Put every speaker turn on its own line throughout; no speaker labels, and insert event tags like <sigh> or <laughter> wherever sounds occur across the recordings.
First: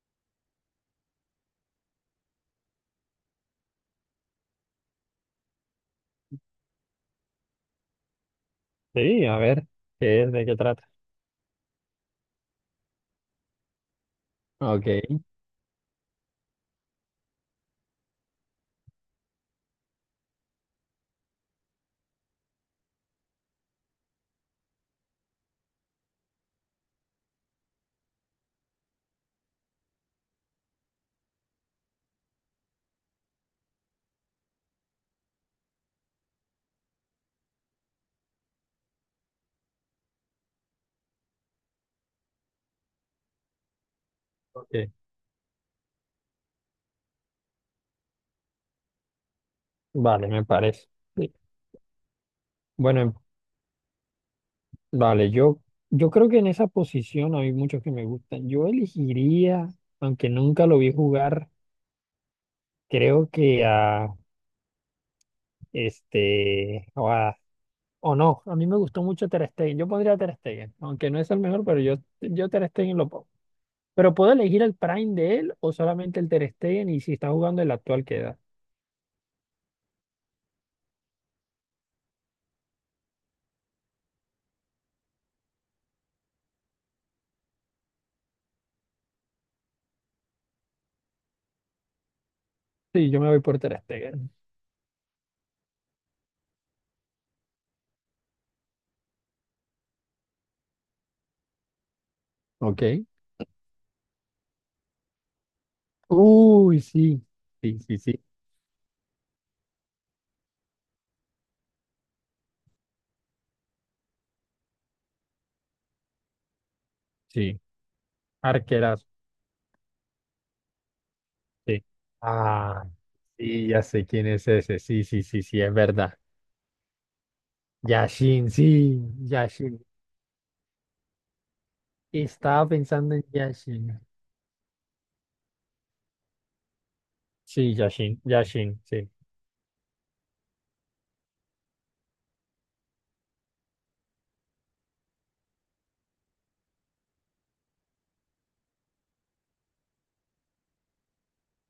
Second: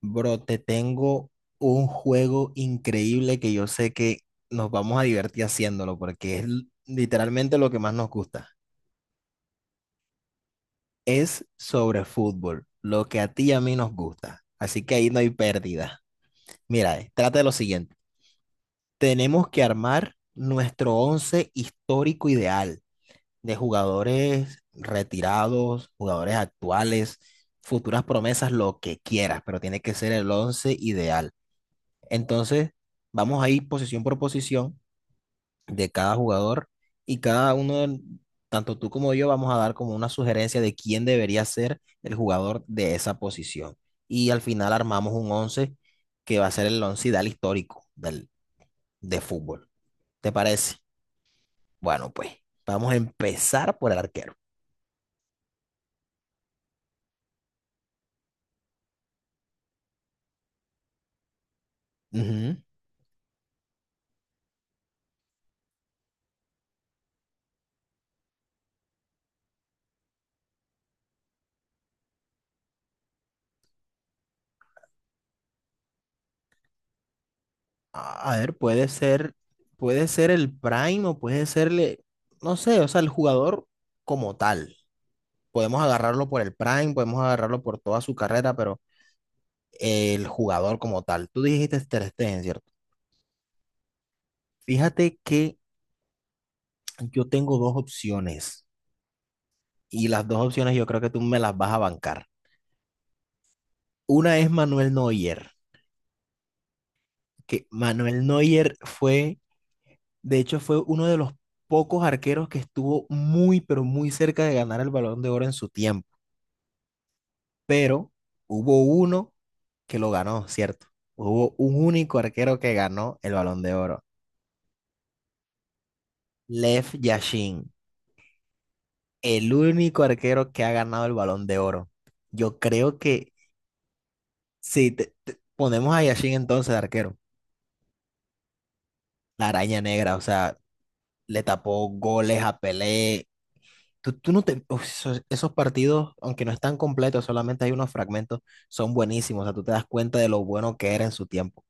Bro, te tengo un juego increíble que yo sé que nos vamos a divertir haciéndolo porque es literalmente lo que más nos gusta.
Sí, a ver, ¿qué es? ¿De qué trata?
Es sobre fútbol, lo que a ti y a mí nos gusta. Así que ahí
Ok,
no hay pérdida. Mira, trata de lo siguiente. Tenemos que armar nuestro once histórico ideal de jugadores retirados, jugadores actuales, futuras promesas, lo que quieras, pero tiene que ser el once ideal. Entonces, vamos a ir posición por posición de cada jugador y cada uno, tanto tú como yo, vamos a dar como una sugerencia de quién debería ser el jugador de esa posición. Y al final
ok.
armamos un 11 que va a ser el once ideal histórico de fútbol.
Vale,
¿Te
me
parece?
parece. Sí.
Bueno, pues vamos a
Bueno,
empezar por el arquero.
vale, yo creo que en esa posición hay muchos que me gustan. Yo elegiría, aunque nunca lo vi jugar,
Ujú.
creo que a este, o, a- o no, a mí me gustó mucho Ter Stegen. Yo pondría a Ter Stegen, aunque no es el mejor, yo Ter Stegen lo pongo. Pero ¿puedo elegir el Prime de él o solamente el Ter Stegen y si está jugando el actual
A
queda?
a ver, puede ser el prime o puede serle, no sé, o sea, el jugador como tal. Podemos agarrarlo por el prime, podemos agarrarlo por toda su carrera, pero el jugador como tal, tú dijiste Ter Stegen, ¿cierto?
Sí, yo me voy por Ter Stegen.
Fíjate que yo tengo dos opciones y las dos opciones yo creo que tú me las vas a bancar.
Ok.
Una es Manuel Neuer,
Uy, sí,
que
sí, sí, sí,
Manuel Neuer fue, de hecho, fue uno de los pocos arqueros que estuvo muy, pero muy cerca de ganar el Balón de Oro en su tiempo,
sí,
pero hubo
arquerazo,
uno que lo ganó, ¿cierto? Hubo un
sí.
único arquero que
Ah,
ganó el Balón
sí,
de
ya
Oro.
sé quién es ese, sí, sí, sí, sí, es verdad.
Lev Yashin,
Yashin, sí,
el
Yashin.
único arquero que ha ganado el Balón de Oro. Yo
Estaba
creo
pensando en
que
Yashin.
si ponemos a Yashin entonces de arquero,
Sí, Yashin, Yashin, sí.
la araña negra, o sea, le tapó goles a Pelé. Tú no te, uf, esos partidos, aunque no están completos, solamente hay unos fragmentos, son buenísimos. O sea, tú te das cuenta de lo bueno que era en su tiempo.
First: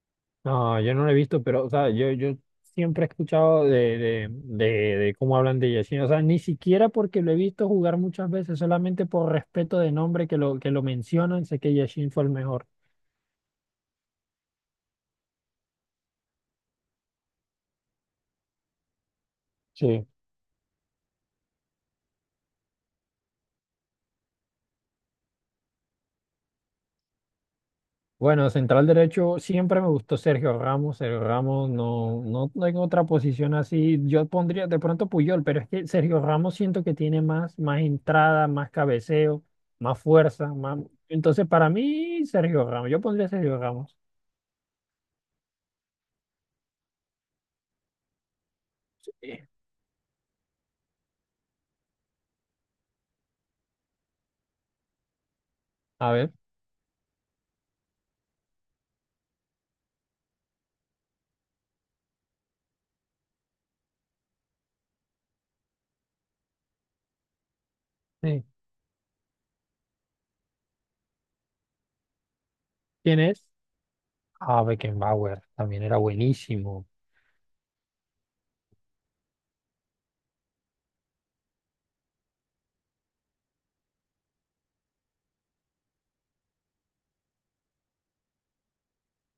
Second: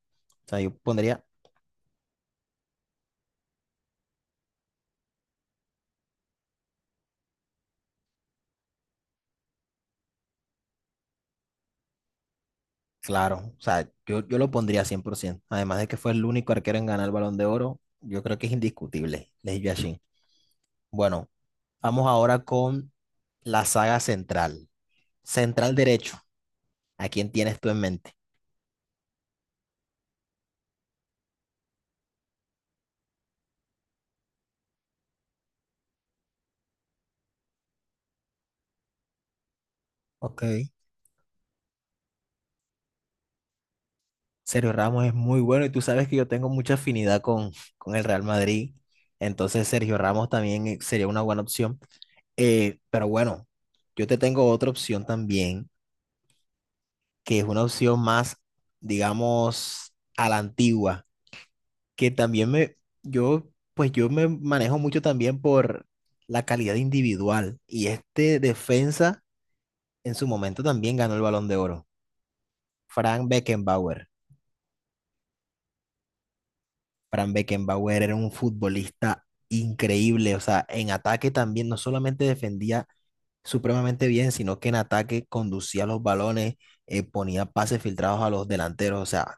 O sea, yo
No, yo no lo he
pondría,
visto, pero, o sea, yo siempre he escuchado de cómo hablan de Yashin. O sea, ni siquiera porque lo he visto jugar muchas veces, solamente por respeto de nombre que que lo mencionan, sé que Yashin fue el mejor.
claro, o sea, yo lo pondría 100%. Además de que fue el único arquero en ganar el Balón de Oro, yo creo que es indiscutible, Lev Yashin.
Sí.
Bueno, vamos ahora con la saga central. Central derecho. ¿A quién tienes tú en mente?
Bueno, central derecho siempre me gustó Sergio Ramos. Sergio Ramos no tengo otra posición así. Yo pondría de pronto Puyol, pero es que Sergio Ramos siento que tiene más, más entrada, más cabeceo, más
Ok.
fuerza, más. Entonces, para mí, Sergio Ramos. Yo pondría Sergio Ramos.
Sergio Ramos es muy bueno y tú sabes que yo tengo mucha afinidad con el Real Madrid.
Sí.
Entonces Sergio Ramos también sería una buena opción. Pero bueno, yo te tengo otra opción también,
A ver,
que es una opción más, digamos, a la antigua, que también me, yo, pues yo me manejo mucho también por la calidad individual. Y este
sí.
defensa en su momento también ganó el Balón de Oro.
¿Quién
Frank
es?
Beckenbauer.
Ah, Beckenbauer. También era buenísimo.
Frank Beckenbauer era un futbolista increíble, o sea, en ataque también no solamente defendía supremamente bien, sino que en ataque conducía los balones, ponía pases filtrados a los delanteros, o sea,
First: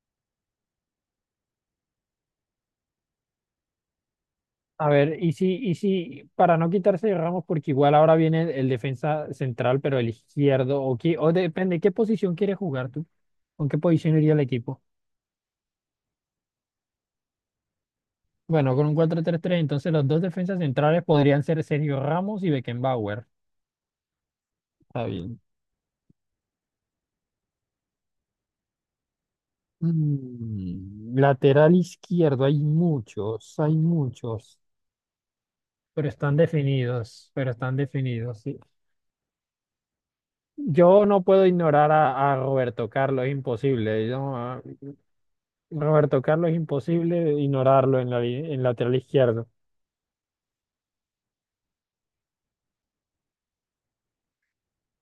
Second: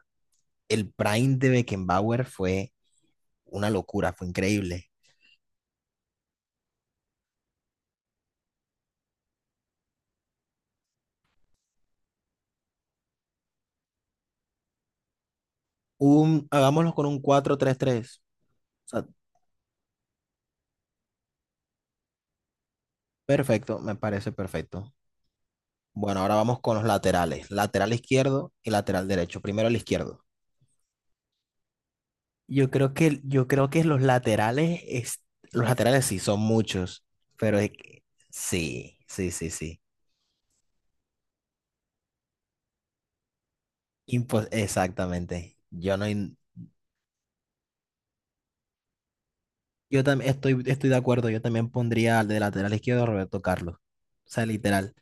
el prime de Beckenbauer fue una locura, fue
A
increíble.
ver, y si, para no quitarse de Ramos, porque igual ahora viene el defensa central, pero el izquierdo, o depende, ¿qué posición quieres jugar tú? ¿Con qué posición iría el equipo?
Un, hagámoslo con un 4-3-3.
Bueno, con
O
un
sea,
cuatro tres tres, entonces los dos defensas centrales podrían ser Sergio Ramos y Beckenbauer.
perfecto, me parece perfecto.
Está bien.
Bueno, ahora vamos con los laterales, lateral izquierdo y lateral derecho. Primero el izquierdo.
Lateral izquierdo,
Yo creo que, yo creo
hay
que los
muchos,
laterales, los laterales sí son muchos,
pero
pero
están definidos, sí.
sí, sí, sí, sí.
Yo no puedo ignorar a Roberto Carlos, es imposible.
Exactamente. Yo no,
Roberto Carlos es imposible ignorarlo en en lateral izquierdo.
yo también estoy, estoy de acuerdo. Yo también pondría al de lateral izquierdo a Roberto Carlos. O sea, literal.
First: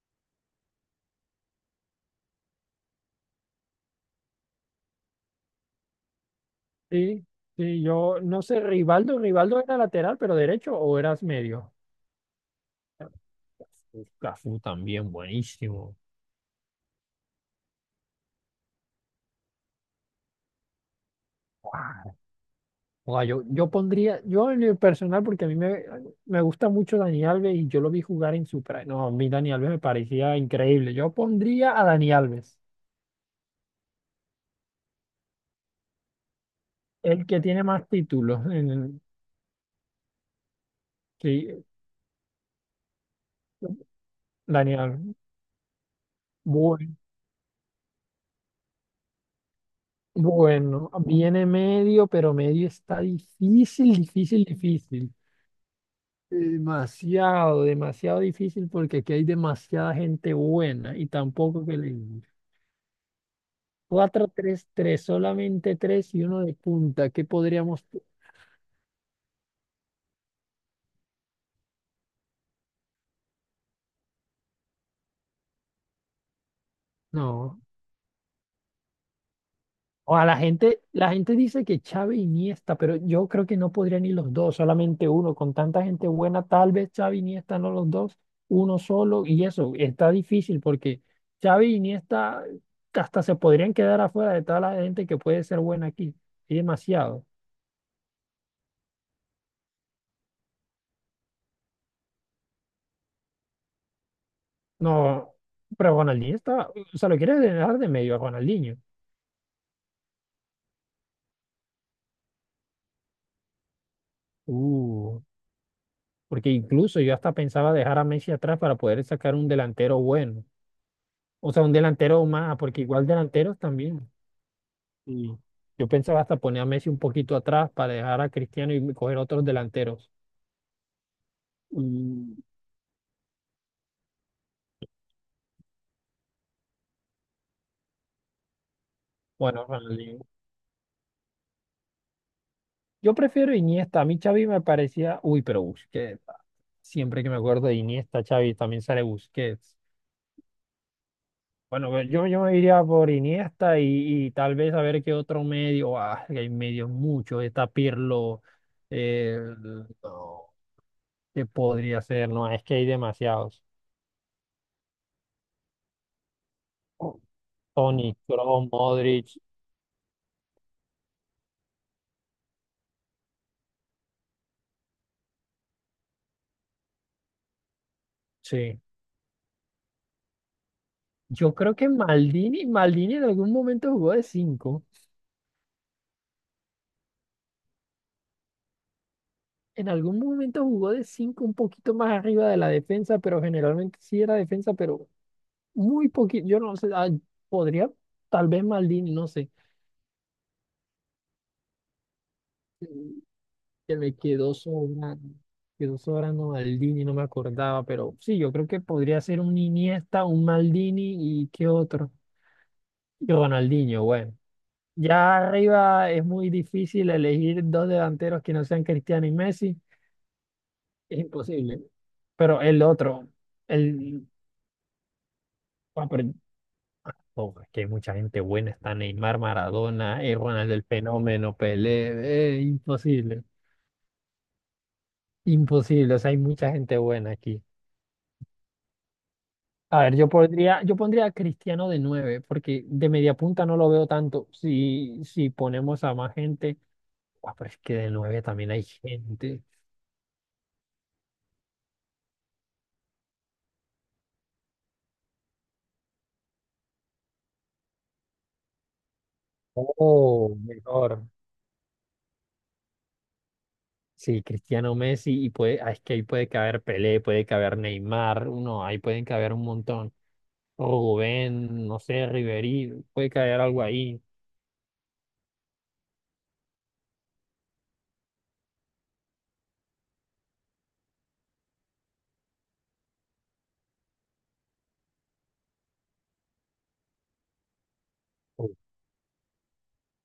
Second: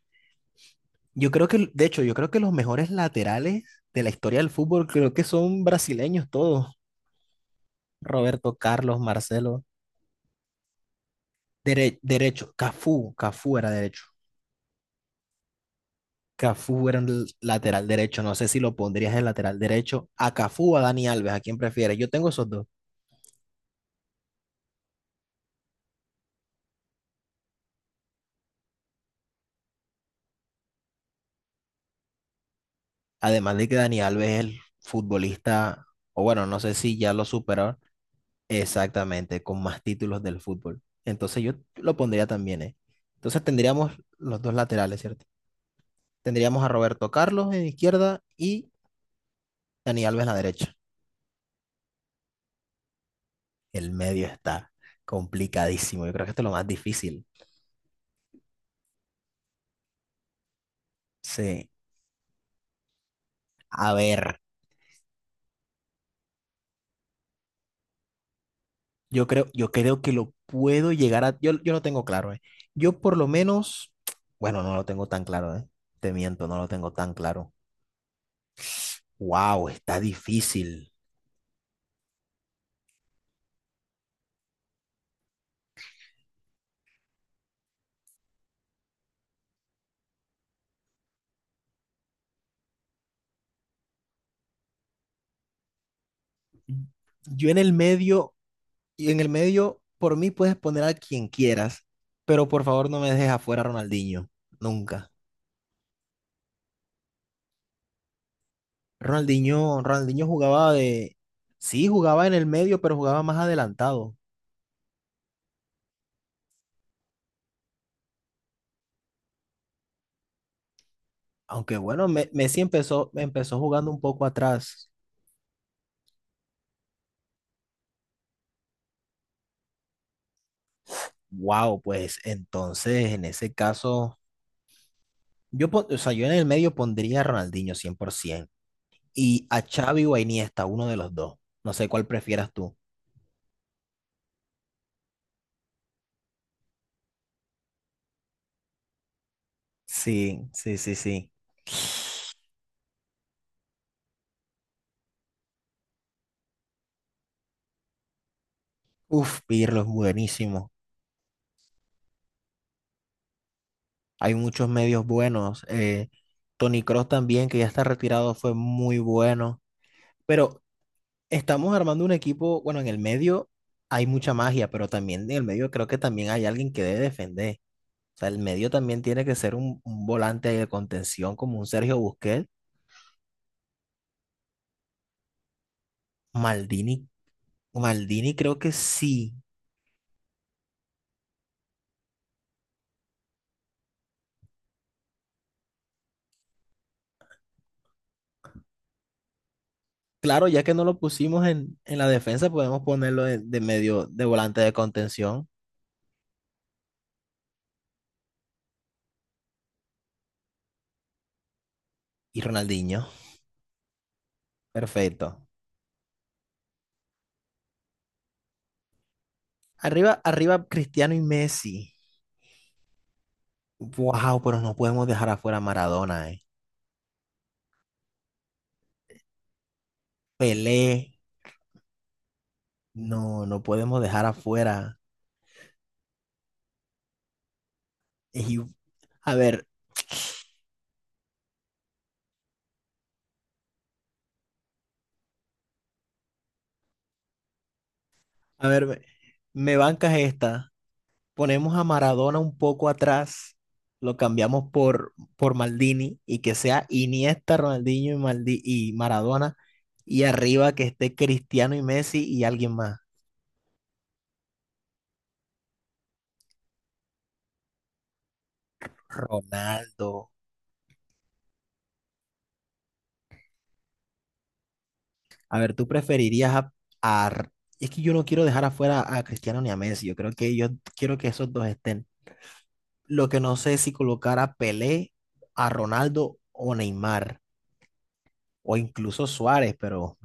Yo creo que, de hecho, yo creo que los mejores laterales de la historia del fútbol creo que son brasileños todos.
Sí, sí, yo no
Roberto
sé,
Carlos,
Rivaldo, Rivaldo
Marcelo,
era lateral, pero derecho o eras medio.
derecho, Cafú, Cafú era derecho.
Uf, Cafú también, buenísimo.
Cafú era el lateral derecho. No sé si lo pondrías en lateral derecho. A Cafú o a Dani Alves, ¿a quién prefieres? Yo tengo esos dos.
Yo pondría, yo en el personal, porque me gusta mucho Dani Alves y yo lo vi jugar en su prime. No, a mí Dani Alves me parecía increíble. Yo pondría a Dani Alves,
Además de que Dani Alves es el futbolista, o bueno, no sé si ya lo
el que tiene
superó
más títulos.
exactamente, con más títulos del fútbol. Entonces yo
Sí,
lo pondría también, ¿eh? Entonces tendríamos los dos
Dani
laterales,
Alves.
¿cierto? Tendríamos a
Bueno,
Roberto Carlos en izquierda y Dani Alves en la derecha.
bueno, viene medio, pero medio está
El
difícil,
medio
difícil,
está
difícil.
complicadísimo. Yo creo que esto es lo más difícil.
Demasiado, demasiado difícil porque aquí hay demasiada gente buena y tampoco
Sí.
que le
A ver.
4 3 3 solamente 3 y uno de punta. ¿Qué podríamos?
Yo creo que lo puedo llegar a. Yo lo tengo claro, ¿eh? Yo por lo menos. Bueno, no lo tengo tan claro, ¿eh? Te miento, no lo tengo tan claro.
No.
¡Wow! Está
O a
difícil.
la gente dice que Xavi y Iniesta, pero yo creo que no podría ni los dos, solamente uno. Con tanta gente buena, tal vez Xavi y Iniesta no los dos, uno solo. Y eso está difícil porque Xavi y Iniesta hasta se podrían quedar afuera de toda la gente que puede ser buena aquí. Hay demasiado.
Yo en el medio, y en el medio, por mí puedes poner a quien quieras, pero por favor no me dejes afuera a Ronaldinho. Nunca.
No, pero Ronaldinho está. O sea, lo quieres dejar de medio a Ronaldinho.
Ronaldinho jugaba de. Sí, jugaba en el medio, pero jugaba más adelantado.
Uh. Porque incluso yo hasta pensaba dejar a Messi atrás para poder sacar un delantero bueno. O sea, un
Aunque bueno,
delantero más,
Messi
porque igual
empezó,
delanteros
empezó jugando un
también.
poco atrás.
Y yo pensaba hasta poner a Messi un poquito atrás para dejar a Cristiano y coger otros delanteros.
Wow, pues
Y
entonces en ese caso, yo, o sea, yo en el medio pondría a Ronaldinho 100% y
bueno,
a
en
Xavi o
realidad,
a Iniesta, uno de los dos. No sé cuál prefieras tú.
yo prefiero Iniesta. A mí Xavi me parecía, uy, pero Busquets. Siempre que me acuerdo de Iniesta, Xavi, también sale Busquets.
Sí, sí, sí, sí.
Bueno, pues, yo me iría por Iniesta y tal vez a ver qué otro medio. Ah, que hay medios muchos. Está Pirlo. eh,
Uf, Pirlo es
no,
buenísimo.
¿qué podría ser? No, es que hay demasiados.
Hay muchos medios buenos. Toni Kroos también, que ya está
Toni
retirado, fue
Kroos,
muy
Modric.
bueno. Pero estamos armando un equipo, bueno, en el medio hay mucha magia, pero también en el medio creo que también hay alguien que debe defender. O sea, el medio
Sí.
también tiene que ser un volante de contención
Yo
como un
creo que
Sergio Busquets.
Maldini en algún momento jugó de cinco.
Maldini, Maldini creo que sí.
En algún momento jugó de 5, un poquito más arriba de la defensa, pero generalmente sí era defensa, pero muy poquito. Yo no sé. Podría, tal vez Maldini, no sé.
Claro, ya que no lo pusimos en la defensa, podemos ponerlo de
Que
medio
me
de volante de contención.
quedó sobrando Maldini, no me acordaba, pero sí, yo creo que podría ser un Iniesta, un Maldini y qué otro.
Y Ronaldinho,
Y Ronaldinho, bueno. Ya
perfecto.
arriba es muy difícil elegir dos delanteros que no sean Cristiano y Messi,
Arriba, arriba Cristiano y
es imposible.
Messi.
Pero el otro, el...
Wow, pero no podemos dejar afuera a
ah, pero-
Maradona, eh.
ah, oh, es que hay mucha gente buena, está Neymar, Maradona, Ronaldo el
Pelé,
Fenómeno, Pelé, imposible,
no, no podemos dejar afuera.
imposible, o sea, hay mucha gente buena aquí.
Y- a ver,
A ver, yo pondría a Cristiano de 9 porque de media punta no lo veo tanto. Si ponemos a más gente, guau, pero es que de 9
a
también hay
ver, me,
gente.
me bancas esta. Ponemos a Maradona un poco atrás, lo cambiamos por Maldini y que sea Iniesta, Ronaldinho y, y Maradona y
Oh,
arriba que esté
mejor.
Cristiano y Messi y alguien más,
Sí, Cristiano Messi, y puede, ah, es que ahí puede caber Pelé, puede caber Neymar, no, ahí pueden caber un montón.
Ronaldo.
Rubén, no sé, Ribery, puede caber algo ahí.
A ver, ¿tú preferirías a, a- Es que yo no quiero dejar afuera a Cristiano ni a Messi, yo creo que yo quiero que esos dos estén. Lo que no sé es si colocar a Pelé, a Ronaldo o Neymar o incluso Suárez, pero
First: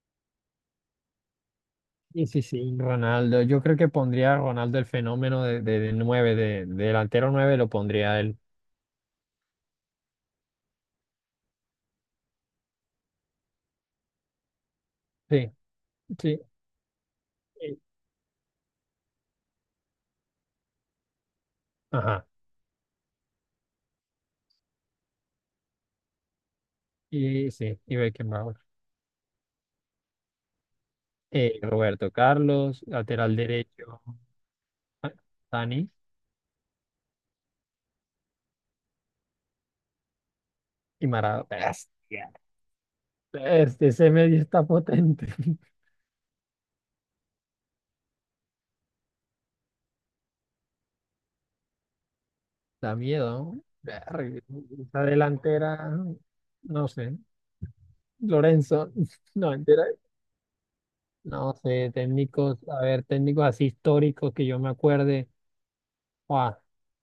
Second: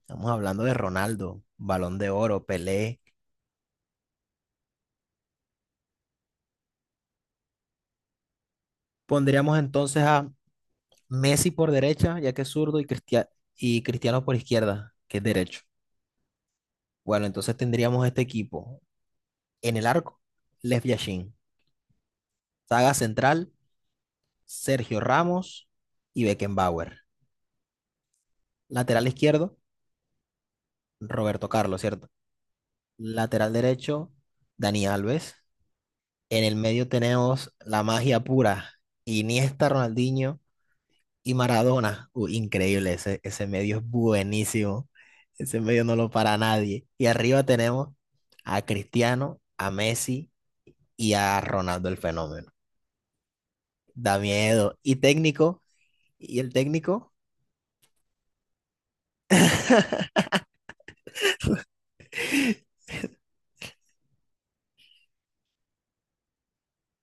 estamos hablando de Ronaldo, Balón de
Sí, sí,
Oro,
sí,
Pelé.
Ronaldo. Yo creo que pondría a Ronaldo el fenómeno de 9, de delantero 9 lo pondría a él.
Pondríamos entonces a Messi por derecha, ya que es zurdo, y, y Cristiano por izquierda, que es
Sí,
derecho.
sí.
Bueno, entonces
eh,
tendríamos este equipo. En el arco, Lev Yashin.
Ajá.
Saga central, Sergio Ramos y Beckenbauer.
Y sí, y Beckenbauer.
Lateral izquierdo, Roberto Carlos, ¿cierto?
Roberto Carlos, lateral
Lateral
derecho,
derecho, Dani
ah,
Alves.
Dani
En el medio tenemos la magia pura, Iniesta, Ronaldinho
y
y
Maradona.
Maradona,
Bestia.
increíble, ese medio es
Ese medio está
buenísimo.
potente. <laughs>
Ese medio no lo para nadie. Y arriba tenemos a Cristiano, a Messi y a Ronaldo el Fenómeno.
Da miedo, ¿no?
Da
Verga,
miedo. Y
esa
técnico,
delantera,
y el
no
técnico,
sé. Lorenzo, <laughs> no, entera. No sé, técnicos, a ver, técnicos así históricos que yo me acuerde. Buah,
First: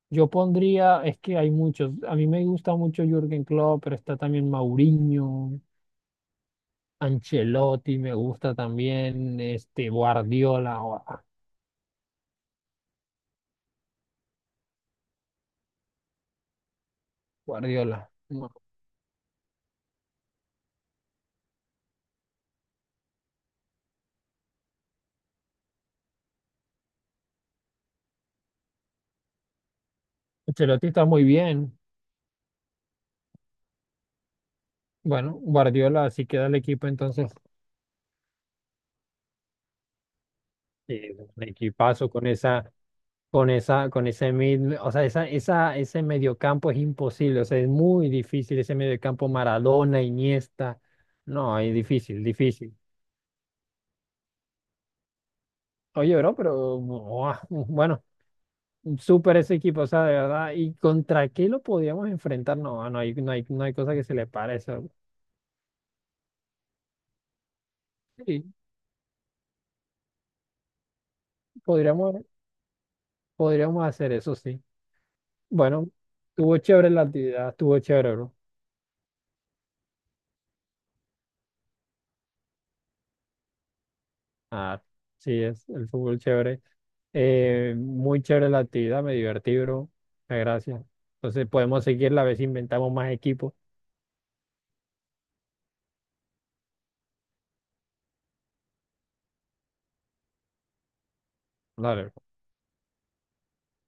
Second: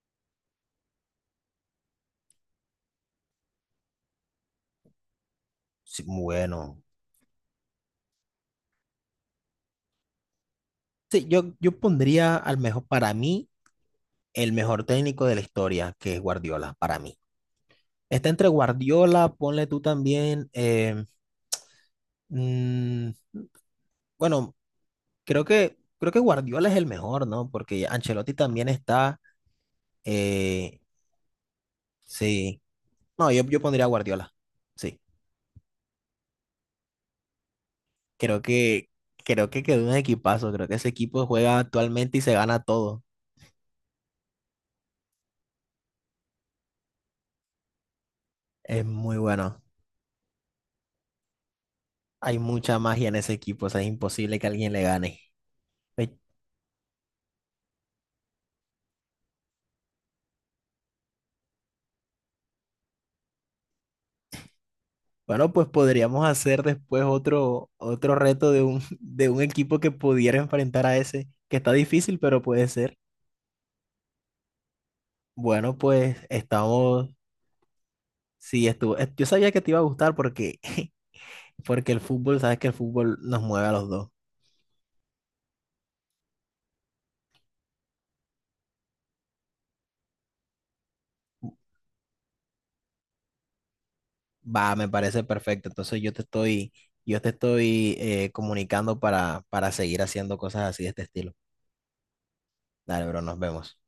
yo pondría, es que hay muchos. A mí me gusta mucho Jürgen Klopp, pero está también Mourinho.
sí, bueno.
Ancelotti me gusta también, este
Sí, yo pondría al mejor, para mí, el mejor técnico de la historia, que es Guardiola, para mí.
Guardiola.
Está entre
No,
Guardiola, ponle tú también, mm, bueno, creo que, creo que Guardiola es el mejor, ¿no? Porque Ancelotti también está. eh,
Ancelotti está muy bien.
sí. No, yo pondría a Guardiola. Sí.
Bueno, Guardiola así queda el equipo entonces.
Creo que, creo que quedó un equipazo. Creo que ese equipo
Un
juega
equipazo
actualmente y
con
se gana todo.
con esa, con ese mid, o sea, ese mediocampo es imposible, o sea, es muy difícil ese
Es muy
mediocampo
bueno.
Maradona, Iniesta. No, es difícil,
Hay
difícil.
mucha magia en ese equipo. O sea, es imposible que alguien le gane.
Oye,
Eh,
bro, pero buah, bueno, súper ese equipo, o sea, de verdad. ¿Y contra qué lo podíamos enfrentar? No, no hay cosa que se le pare.
Bueno, pues podríamos hacer después otro, otro reto
Sí,
de un, <laughs> de un equipo que pudiera enfrentar a ese, que está
podríamos,
difícil, pero puede ser.
podríamos hacer eso, sí.
Bueno,
Bueno,
pues
estuvo chévere la
estamos.
actividad, estuvo chévere, bro.
Sí, estuvo. Yo sabía que te iba a gustar porque, <laughs> porque el fútbol, sabes que el fútbol nos mueve a los dos.
Ah, sí, es el fútbol chévere. Muy chévere la actividad, me divertí, bro. Muchas gracias. Entonces podemos seguir la vez si inventamos más equipos.
Va, me parece perfecto. Entonces yo te estoy comunicando para seguir haciendo cosas así de este estilo.
Dale, bro.
Dale, bro, nos vemos.